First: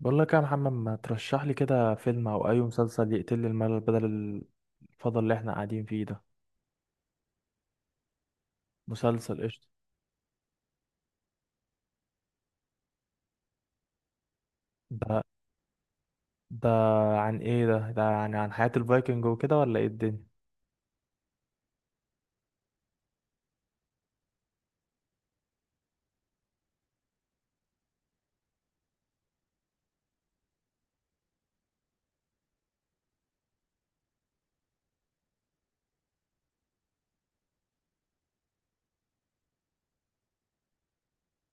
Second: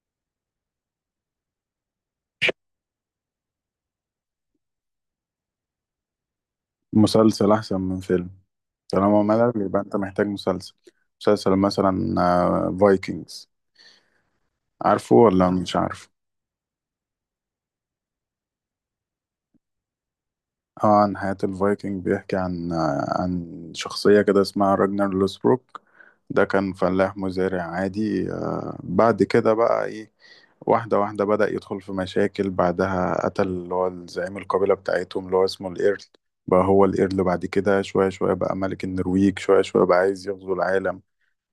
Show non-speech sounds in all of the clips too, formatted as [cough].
بقول لك يا محمد، ما ترشح لي كده فيلم او اي مسلسل يقتل لي الملل بدل الفضل اللي احنا قاعدين فيه ده؟ مسلسل أحسن من فيلم. طالما مسلسل ملل قشطة. يبقى أنت محتاج مسلسل. مسلسل مثلا فايكنجز. عارفه ده ولا مش عارفه؟ ده عن ايه؟ ده يعني عن حياة الفايكنج وكده ولا ايه الدنيا؟ اه، عن حياة الفايكنج بيحكي عن عن شخصية كده اسمها راجنر لوسبروك. ده كان فلاح مزارع عادي، بعد كده بقى ايه. واحدة واحدة بدأ يدخل في مشاكل، بعدها قتل اللي هو زعيم القبيلة بتاعتهم اللي هو اسمه الإيرل. بقى هو الإيرل بعد كده، شوية شوية بقى ملك النرويج، شوية شوية بقى عايز يغزو العالم.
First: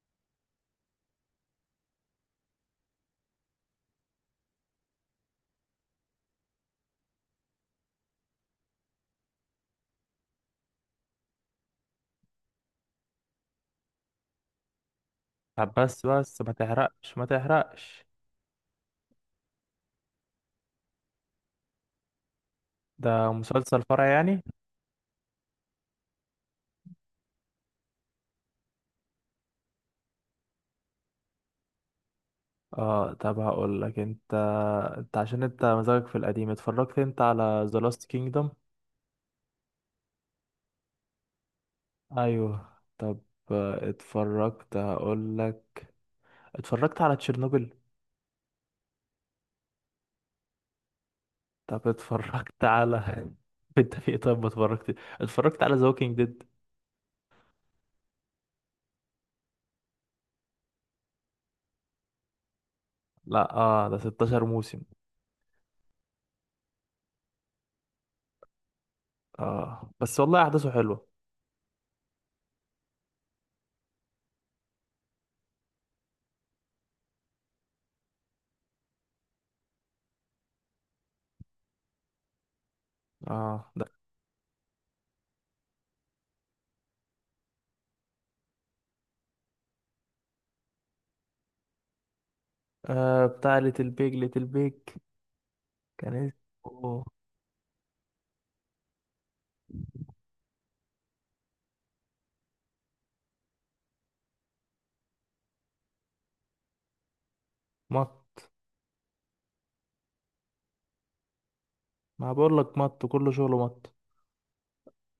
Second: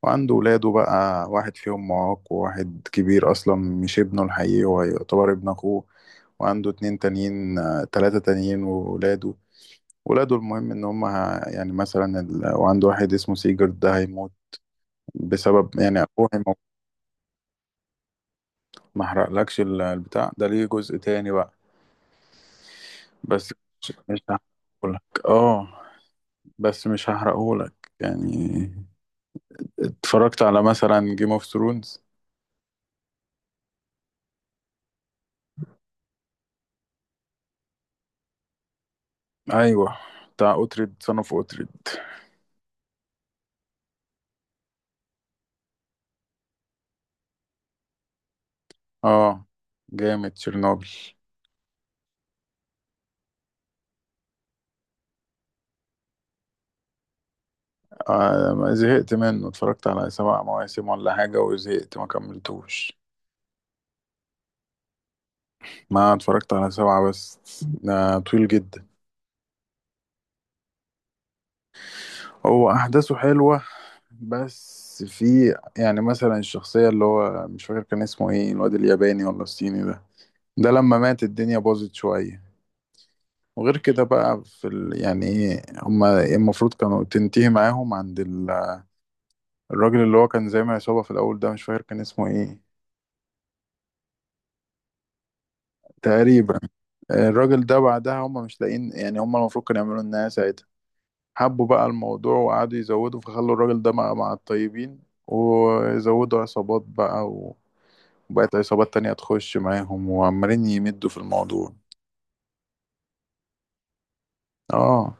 وعنده ولاده بقى، واحد فيهم معاق، وواحد كبير أصلا مش ابنه الحقيقي، هو يعتبر ابن أخوه. وعنده اتنين تانيين، تلاتة تانيين وولاده. ولاده المهم إن هم يعني مثلا وعنده واحد اسمه سيجرد ده هيموت طب بسبب يعني بس أخوه بس ما هيموت. تحرقش، ما تحرقش. ما أحرقلكش البتاع ده، ليه جزء تاني بقى. ده بس مسلسل مش فرع مش يعني؟ هحرقهولك. اه بس مش هحرقهولك يعني. اتفرجت على مثلا جيم اوف ثرونز. اه، طب هقول لك انت عشان انت مزاجك في القديم. اتفرجت انت على ذا لاست كينجدم؟ ايوه، بتاع اوتريد، صنف اوتريد. ايوه. طب اتفرجت. هقول لك، اتفرجت على تشيرنوبل؟ اه، جامد تشيرنوبل. طب اتفرجت على [laughs] انت في ايه طيب؟ ما اتفرجت. اتفرجت على ذا ووكينج ديد؟ آه، ما زهقت منه، اتفرجت على سبع مواسم ولا حاجة وزهقت، ما كملتوش. لا اه، ده 16 موسم. ما اتفرجت على سبعة بس، ده طويل جدا. اه بس والله احداثه حلوه. هو أحداثه حلوة، بس في يعني مثلا الشخصية اللي هو مش فاكر كان اسمه ايه، الواد الياباني ولا الصيني ده. ده لما مات الدنيا باظت شوية. اه وغير ده كده بقى في يعني ايه، هما المفروض كانوا تنتهي معاهم عند الراجل اللي هو كان زي ما عصابة في الأول ده، مش فاكر كان اسمه ايه. آه، بتاع ليتل بيج كان تقريبا. اسمه. الراجل ده بعدها، هم مش لاقيين، يعني هم المفروض كانوا يعملوا النهاية ساعتها. حبوا بقى الموضوع وقعدوا يزودوا، فخلوا الراجل ده مع الطيبين، ويزودوا عصابات بقى مط، وبقت عصابات تانية تخش معاهم، وعمالين يمدوا في الموضوع. ما بقول لك مط، كله شغله مط. اه،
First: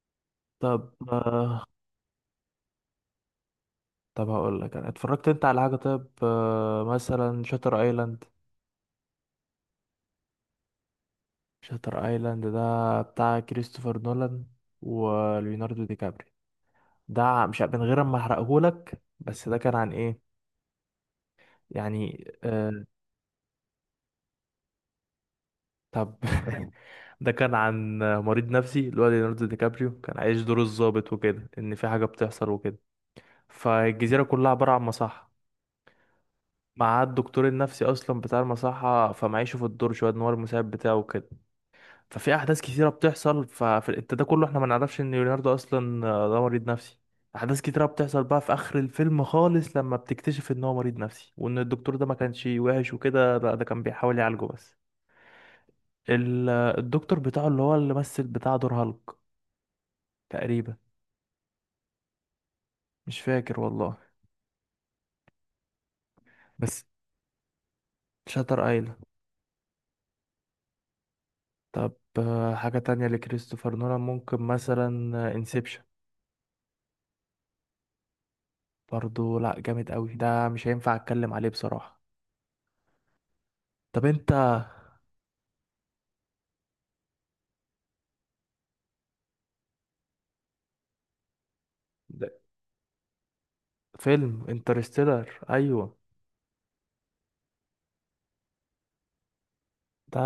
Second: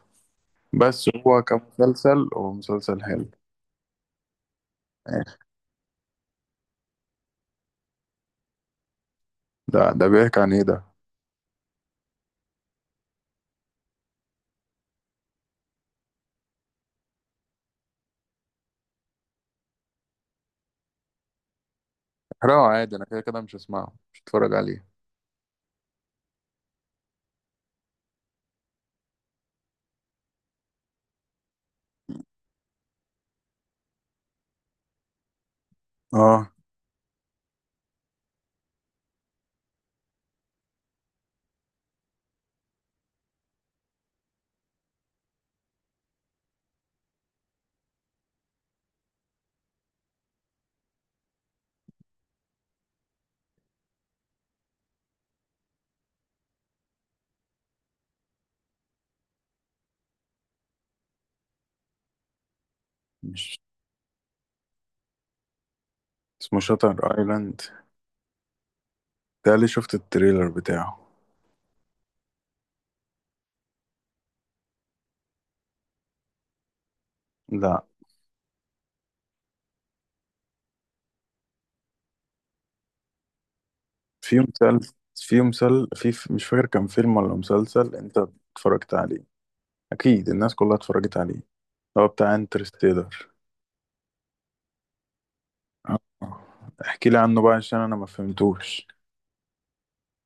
طب بس هو آه. كمسلسل، هو مسلسل حلو. طب هقول لك انا اتفرجت انت على حاجه طيب؟ آه مثلا شاتر ايلاند. ده بيحكي عن ايه ده؟ شاتر ايلاند ده بتاع كريستوفر نولان وليوناردو دي كابري. ده مش من غير ما احرقهولك، بس ده كان عن ايه يعني احرقه آه؟ عادي، انا كده كده مش هسمعه، مش هتفرج عليه. طب [laughs] ده كان عن مريض نفسي. اللي هو ليوناردو دي كابريو كان عايش دور الضابط وكده، ان في حاجه بتحصل وكده. فالجزيره كلها عباره عن مصحه، اه، مع الدكتور النفسي اصلا بتاع المصحه. فمعيشه في الدور شويه ان هو المساعد بتاعه وكده. ففي احداث كتيره بتحصل، ففي انت ده كله احنا ما نعرفش ان ليوناردو اصلا ده مريض نفسي. احداث كتيره بتحصل بقى في اخر الفيلم خالص، لما بتكتشف ان هو مريض نفسي، وان الدكتور ده ما كانش وحش وكده، لا ده كان بيحاول يعالجه. بس ال- الدكتور بتاعه، اللي هو اللي مثل بتاع دور هالك تقريبا، مش مش فاكر والله. اسمه بس شاتر ايلاند؟ شاتر ايلاند. ده اللي شفت التريلر بتاعه. طب حاجة تانية لكريستوفر نولان ممكن مثلا انسبشن. لا. برضو لا، جامد قوي ده، مش هينفع اتكلم عليه بصراحة. طب انت، في مسلسل، في مسل في في- مش فاكر كان فيلم ولا مسلسل، انت اتفرجت عليه، اكيد الناس كلها اتفرجت عليه، هو بتاع ده انترستيلر. فيلم انترستيلر ايوه؟ اه، احكي لي عنه بقى عشان انا ما فهمتوش. ده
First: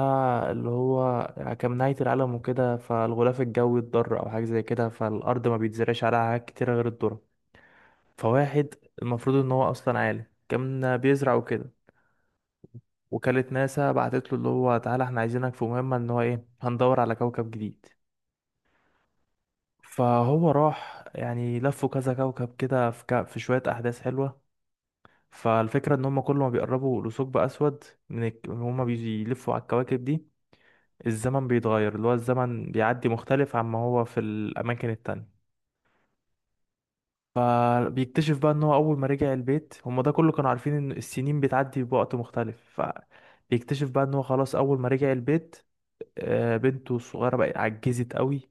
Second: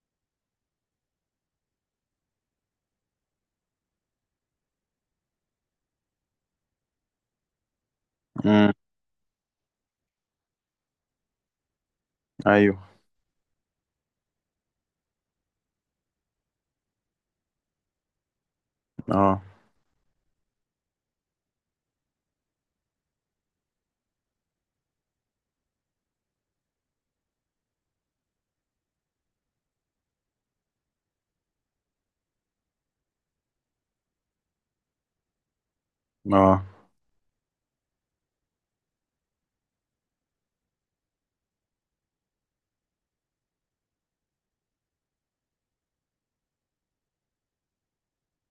اللي هو كان نهاية العالم وكده، فالغلاف الجوي اتضر او حاجة زي كده، فالارض ما بيتزرعش عليها حاجات كتيرة غير الذرة. فواحد امم. المفروض ان هو اصلا عالم، كان بيزرع وكده. ايوه. وكالة ناسا بعتت له اللي هو تعالى احنا عايزينك في مهمة، ان هو ايه هندور على كوكب جديد. اه. فهو راح، يعني لفوا كذا كوكب كده، في، ك... في شوية أحداث حلوة. فالفكرة ان هم كل ما بيقربوا لثقب أسود من الك... هم بيلفوا على الكواكب دي الزمن بيتغير. اللي هو الزمن بيعدي مختلف عما هو في الأماكن التانية. اه. فبيكتشف بقى ان هو اول ما رجع البيت، هما ده كله كانوا عارفين ان السنين بتعدي بوقت مختلف. فبيكتشف بقى ان هو خلاص اول ما رجع البيت، بنته الصغيرة بقت عجزت قوي.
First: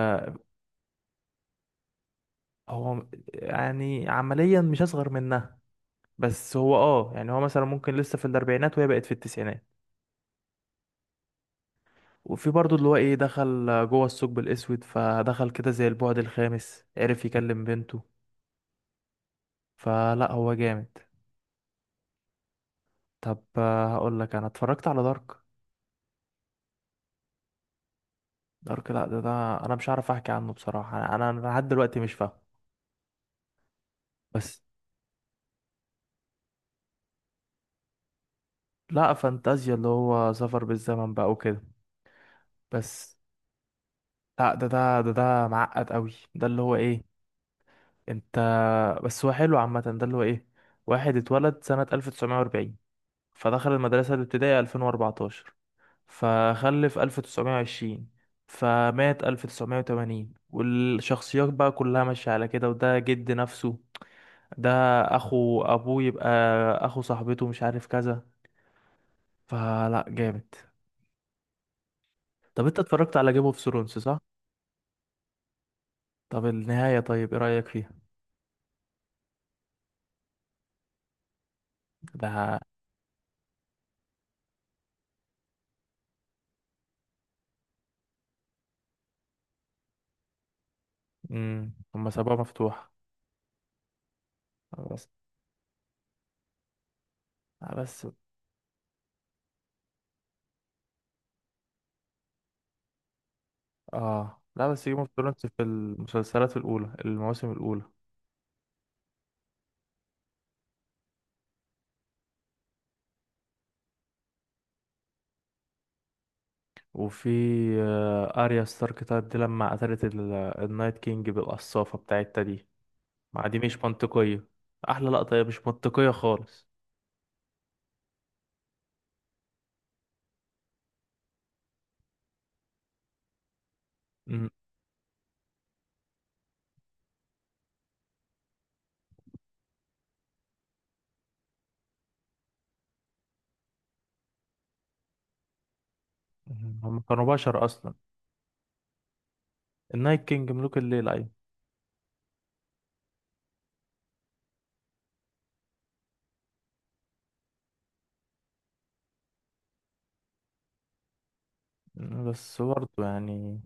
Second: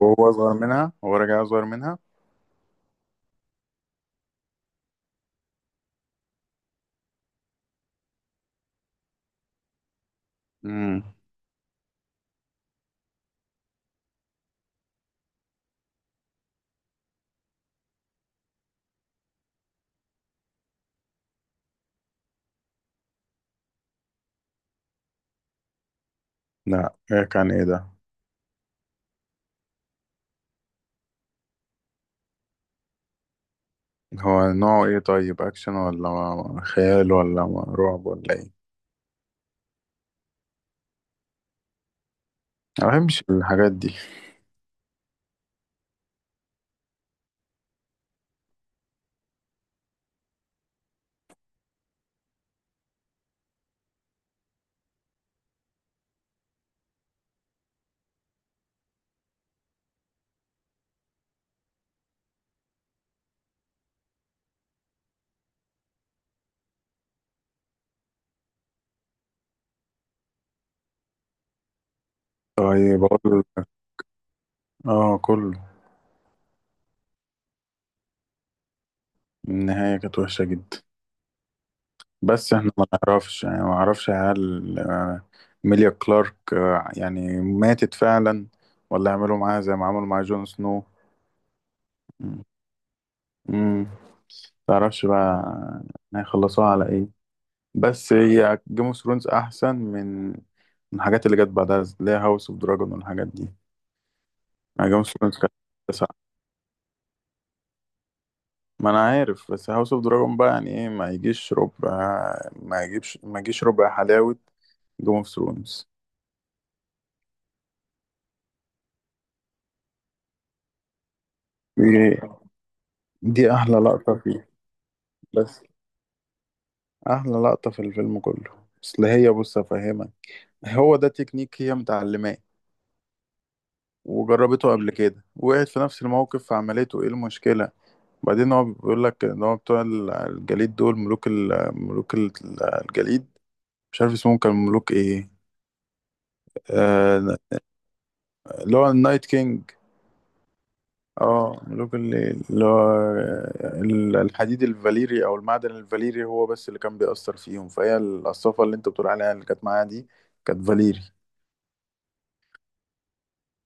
وهو اصغر منها، هو راجع اصغر منها. هو يعني عمليا مش اصغر منها، بس هو اه يعني هو مثلا ممكن لسه في الاربعينات وهي بقت في التسعينات. امم. وفي برضه اللي هو ايه، دخل جوه الثقب الاسود فدخل كده زي البعد الخامس، عرف يكلم بنته. فلا هو جامد. طب هقول لك انا اتفرجت على دارك؟ لا، إيه كان ايه ده؟ دارك لا ده انا مش عارف احكي عنه بصراحة، انا أنا لحد دلوقتي مش فاهم. هو بس نوعه ايه طيب، اكشن ولا خيال ولا رعب ولا ايه؟ لا، فانتازيا، اللي هو سفر بالزمن بقى وكده. ما بس بحبش الحاجات دي. لا، ده معقد قوي، ده اللي هو ايه، انت. بس هو حلو عامة. ده اللي هو ايه، واحد اتولد سنة 1940، فدخل المدرسة الابتدائية 2014، فخلف 1920، فمات 1980، والشخصيات بقى كلها ماشية على كده، وده جد نفسه، ده اخو ابوه يبقى، اخو صاحبته، مش عارف كذا. فلا جامد. طب انت طيب اتفرجت على اقول جيم اوف لك، ثرونز صح؟ اه كله. طب النهاية طيب ايه رأيك فيها؟ النهاية كانت وحشة جدا. بس ده احنا ما نعرفش، يعني ما نعرفش هل ميليا كلارك يعني ماتت فعلا، ولا عملوا معاها زي ما عملوا مع جون سنو. امم، هما سابوها مفتوحة. امم. تعرفش بس، بقى هيخلصوها على ايه. بس بس هي جيم اوف ثرونز احسن من الحاجات اللي جت بعدها، اللي هي هاوس اوف دراجون والحاجات دي. اه لا، بس يعني جيم جيم اوف اوف ثرونز ثرونز كانت في تسعة. المسلسلات الاولى، المواسم الاولى. ما انا عارف، بس هاوس اوف دراجون بقى، يعني ايه، ما يجيش ربع، ما يجيش ربع حلاوة جيم اوف ثرونز. وفي اريا ستارك، طيب دي لما قتلت النايت كينج دي بالقصافة بتاعتها دي، ما دي دي احلى مش لقطة منطقية. فيه. احلى لقطة هي بس مش منطقية خالص. احلى لقطة في الفيلم كله. اصل هي، بص افهمك، هو ده تكنيك هي متعلماه، مم. وجربته قبل كده، وقعت في نفس الموقف فعملته، ايه المشكلة. بعدين هو بيقول لك ان هو بتوع الجليد دول، ملوك الجليد، مش عارف اسمهم كان ملوك ايه، هم كانوا آه، بشر اصلا. اللي هو النايت كينج. النايت كينج ملوك الليل أيوة. اه، ملوك الليل، اللي هو الحديد الفاليري او المعدن الفاليري هو بس اللي كان بيأثر فيهم، فهي القصافة اللي انت بتقول عليها اللي كانت معاها دي كانت فاليري. بس برضه يعني،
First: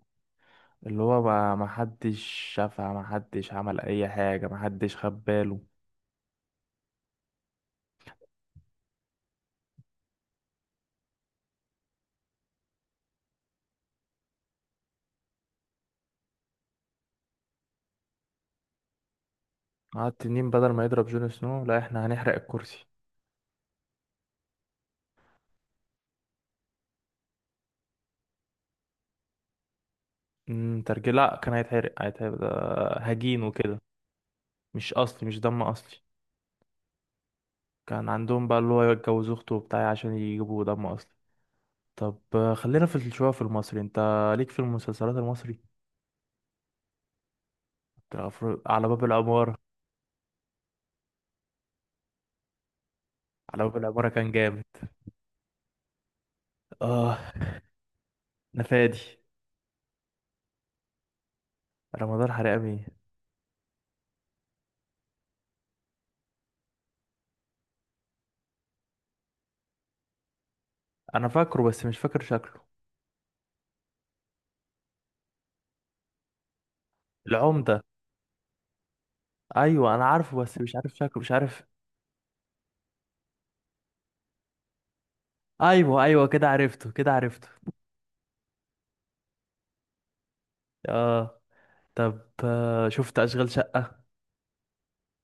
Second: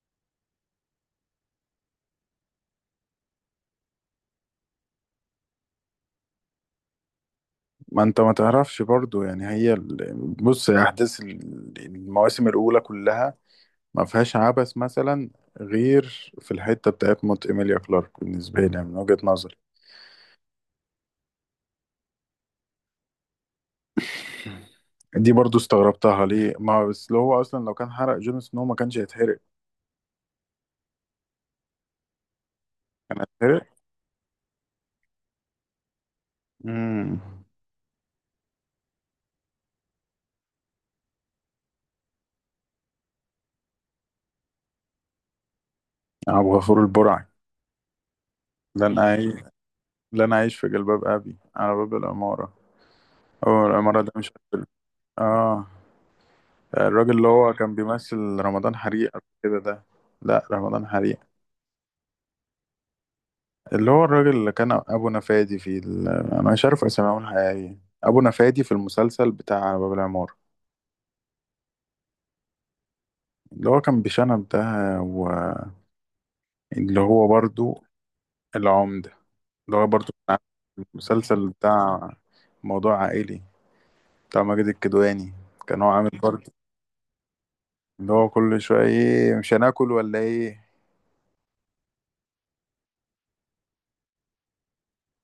اللي هو بقى محدش شافها، محدش عمل أي حاجة، محدش خد باله. ما انت ما تعرفش برضو، يعني هي بص، احداث المواسم الاولى كلها ما فيهاش عبث مثلا، غير في الحته بتاعت موت ايميليا كلارك، بالنسبه لي يعني، من وجهه نظري. قعد تنين بدل ما يضرب جون سنو، لا احنا هنحرق الكرسي. دي برضو استغربتها، ليه ما، بس لو هو اصلا لو كان حرق جون سنو ما كانش هيتحرق. ترجي، لا كان هيتحرق، هيتحرق ده كان هجين هيتحرق. وكده، مش أصلي، مش دم أصلي. امم. كان عندهم بقى اللي هو يتجوز أخته وبتاع عشان يجيبوا دم أصلي. طب خلينا في شوية في المصري. انت ليك في المسلسلات المصري؟ ابو غفور البرعي، بتاع على لن باب اعيش، العمارة. لن اعيش في جلباب ابي، على باب العماره. على هو باب العماره العمارة ده مش كان جامد. هتحرق. اه، الراجل اه اللي هو كان بيمثل انا رمضان فادي، حريق قبل كده ده. لا رمضان حريق. رمضان حرامي. اللي هو الراجل اللي كان ابو نفادي في انا مش عارف اساميهم الحقيقيه، ابو نفادي في المسلسل بتاع باب العمارة، انا فاكره بس مش فاكر شكله. اللي هو كان بشنب ده، واللي هو العمدة، برضو العمدة. اللي هو ايوه برضو انا كان عارفه بس مش عامل عارف شكله، مش المسلسل عارف. بتاع موضوع عائلي بتاع ماجد الكدواني. كان هو ايوه عامل ايوه، كده برضو عرفته، كده عرفته. اللي هو كل شوية، ايه مش هناكل ولا ايه. اه. طب شفت اشغال شقة؟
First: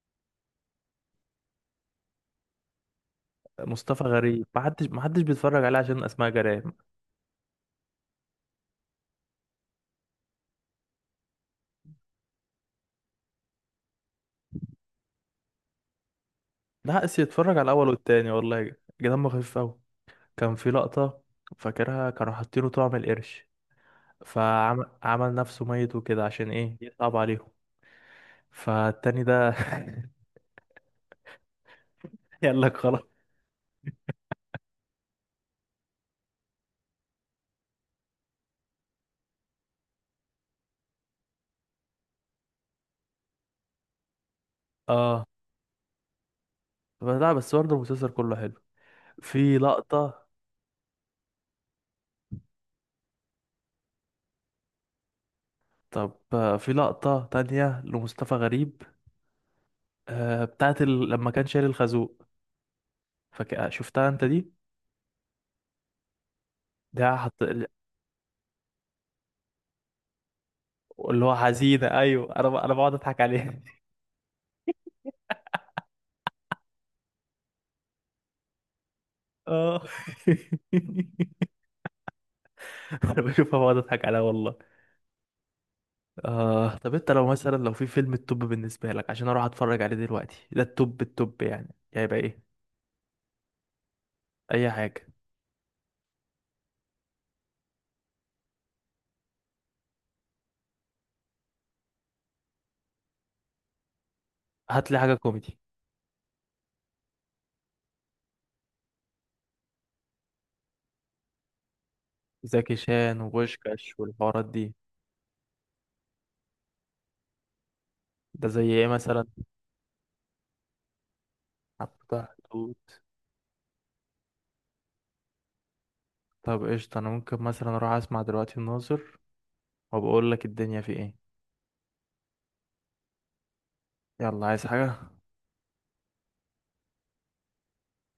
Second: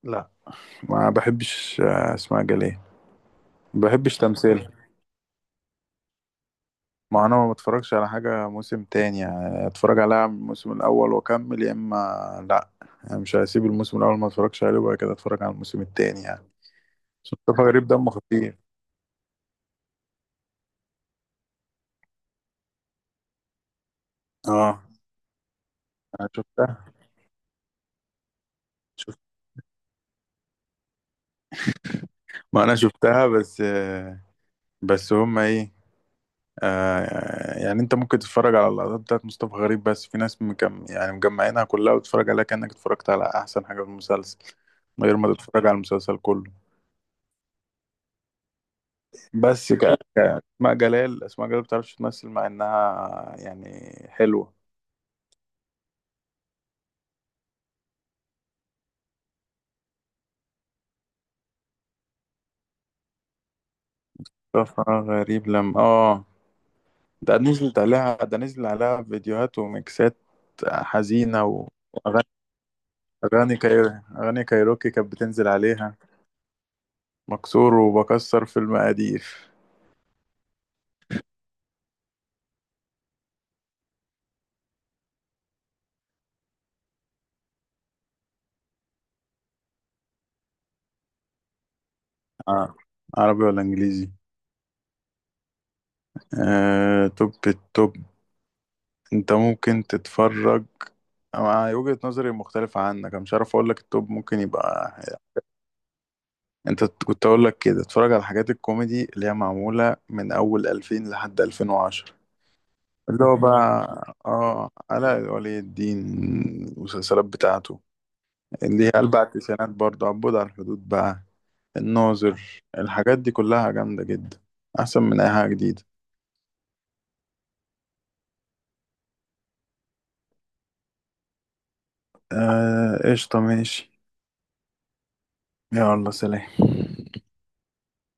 لا، ما بحبش اسماء جلال. ما مصطفى بحبش غريب، ما تمثيل. حدش ما حدش بيتفرج عليه عشان اسماء جلال. ما انا ما بتفرجش على حاجة موسم تاني، يعني اتفرج عليها من الموسم الاول واكمل، يا اما لا، يعني مش هسيب الموسم الاول ما اتفرجش عليه وبعد كده اتفرج على الموسم التاني يعني. ده حقس يتفرج مصطفى على غريب الاول دمه والتاني، خفيف. والله دمه خفيف قوي. كان في لقطة فاكرها، كانوا حاطينه طعم القرش، اه، فعمل نفسه ميت وكده انا عشان ايه، شفتها، يصعب عليهم. شفت. فالتاني ده [laughs] يقول ما انا لك خلاص. شفتها، بس بس هما ايه. آه، يعني انت ممكن تتفرج على اللقطات بتاعت مصطفى غريب بس، في ناس يعني مجمعينها كلها وتتفرج عليها كأنك اتفرجت على احسن حاجة في المسلسل، من غير اه ما تتفرج على المسلسل كله. لا، بس برضه المسلسل كله حلو. في بس لقطة. اسماء جلال بتعرفش تمثل، مع انها يعني حلوة. طب في لقطة تانية لمصطفى غريب، بتاعت ال... لما كان شايل الخازوق، فك... شفتها انت دي؟ طفرة غريب لما ده ده حط... نزلت عليها، ده نزل عليها فيديوهات وميكسات اللي هو حزينة حزينة وأغاني. ايوه. انا ب... انا بقعد اضحك عليها أغاني كايروكي كانت بتنزل عليها، مكسور وبكسر في المقادير. [laughs] اه [laughs] انا بشوفها بقعد اضحك عليها والله. آه طب انت لو مثلا لو في فيلم التوب بالنسبة لك عشان اروح اتفرج عليه دلوقتي، ده التوب التوب يعني، يعني هيبقى ايه؟ آه. عربي ولا إنجليزي؟ اي حاجة. توب التوب. أنت ممكن تتفرج. أنا وجهة نظري مختلفة عنك، أنا مش عارف أقول لك التوب ممكن هات يبقى. لي حاجة كوميدي، انت كنت اقول لك كده، اتفرج على حاجات الكوميدي اللي هي معموله من اول 2000 لحد 2010، زكي شان اللي هو بقى وبوشكاش والحوارات اه دي. علاء ولي الدين، المسلسلات بتاعته ده زي اللي ايه هي اربع مثلا؟ التسعينات، برضه عبود على الحدود بقى، حبة الناظر، حدود. الحاجات دي كلها جامده جدا، احسن من اي حاجه جديده. طب قشطة، أنا ممكن مثلا أروح أسمع دلوقتي الناظر وبقول لك الدنيا في إيه. آه قشطه، ماشي. يلا، عايز حاجة؟ يلا سلام.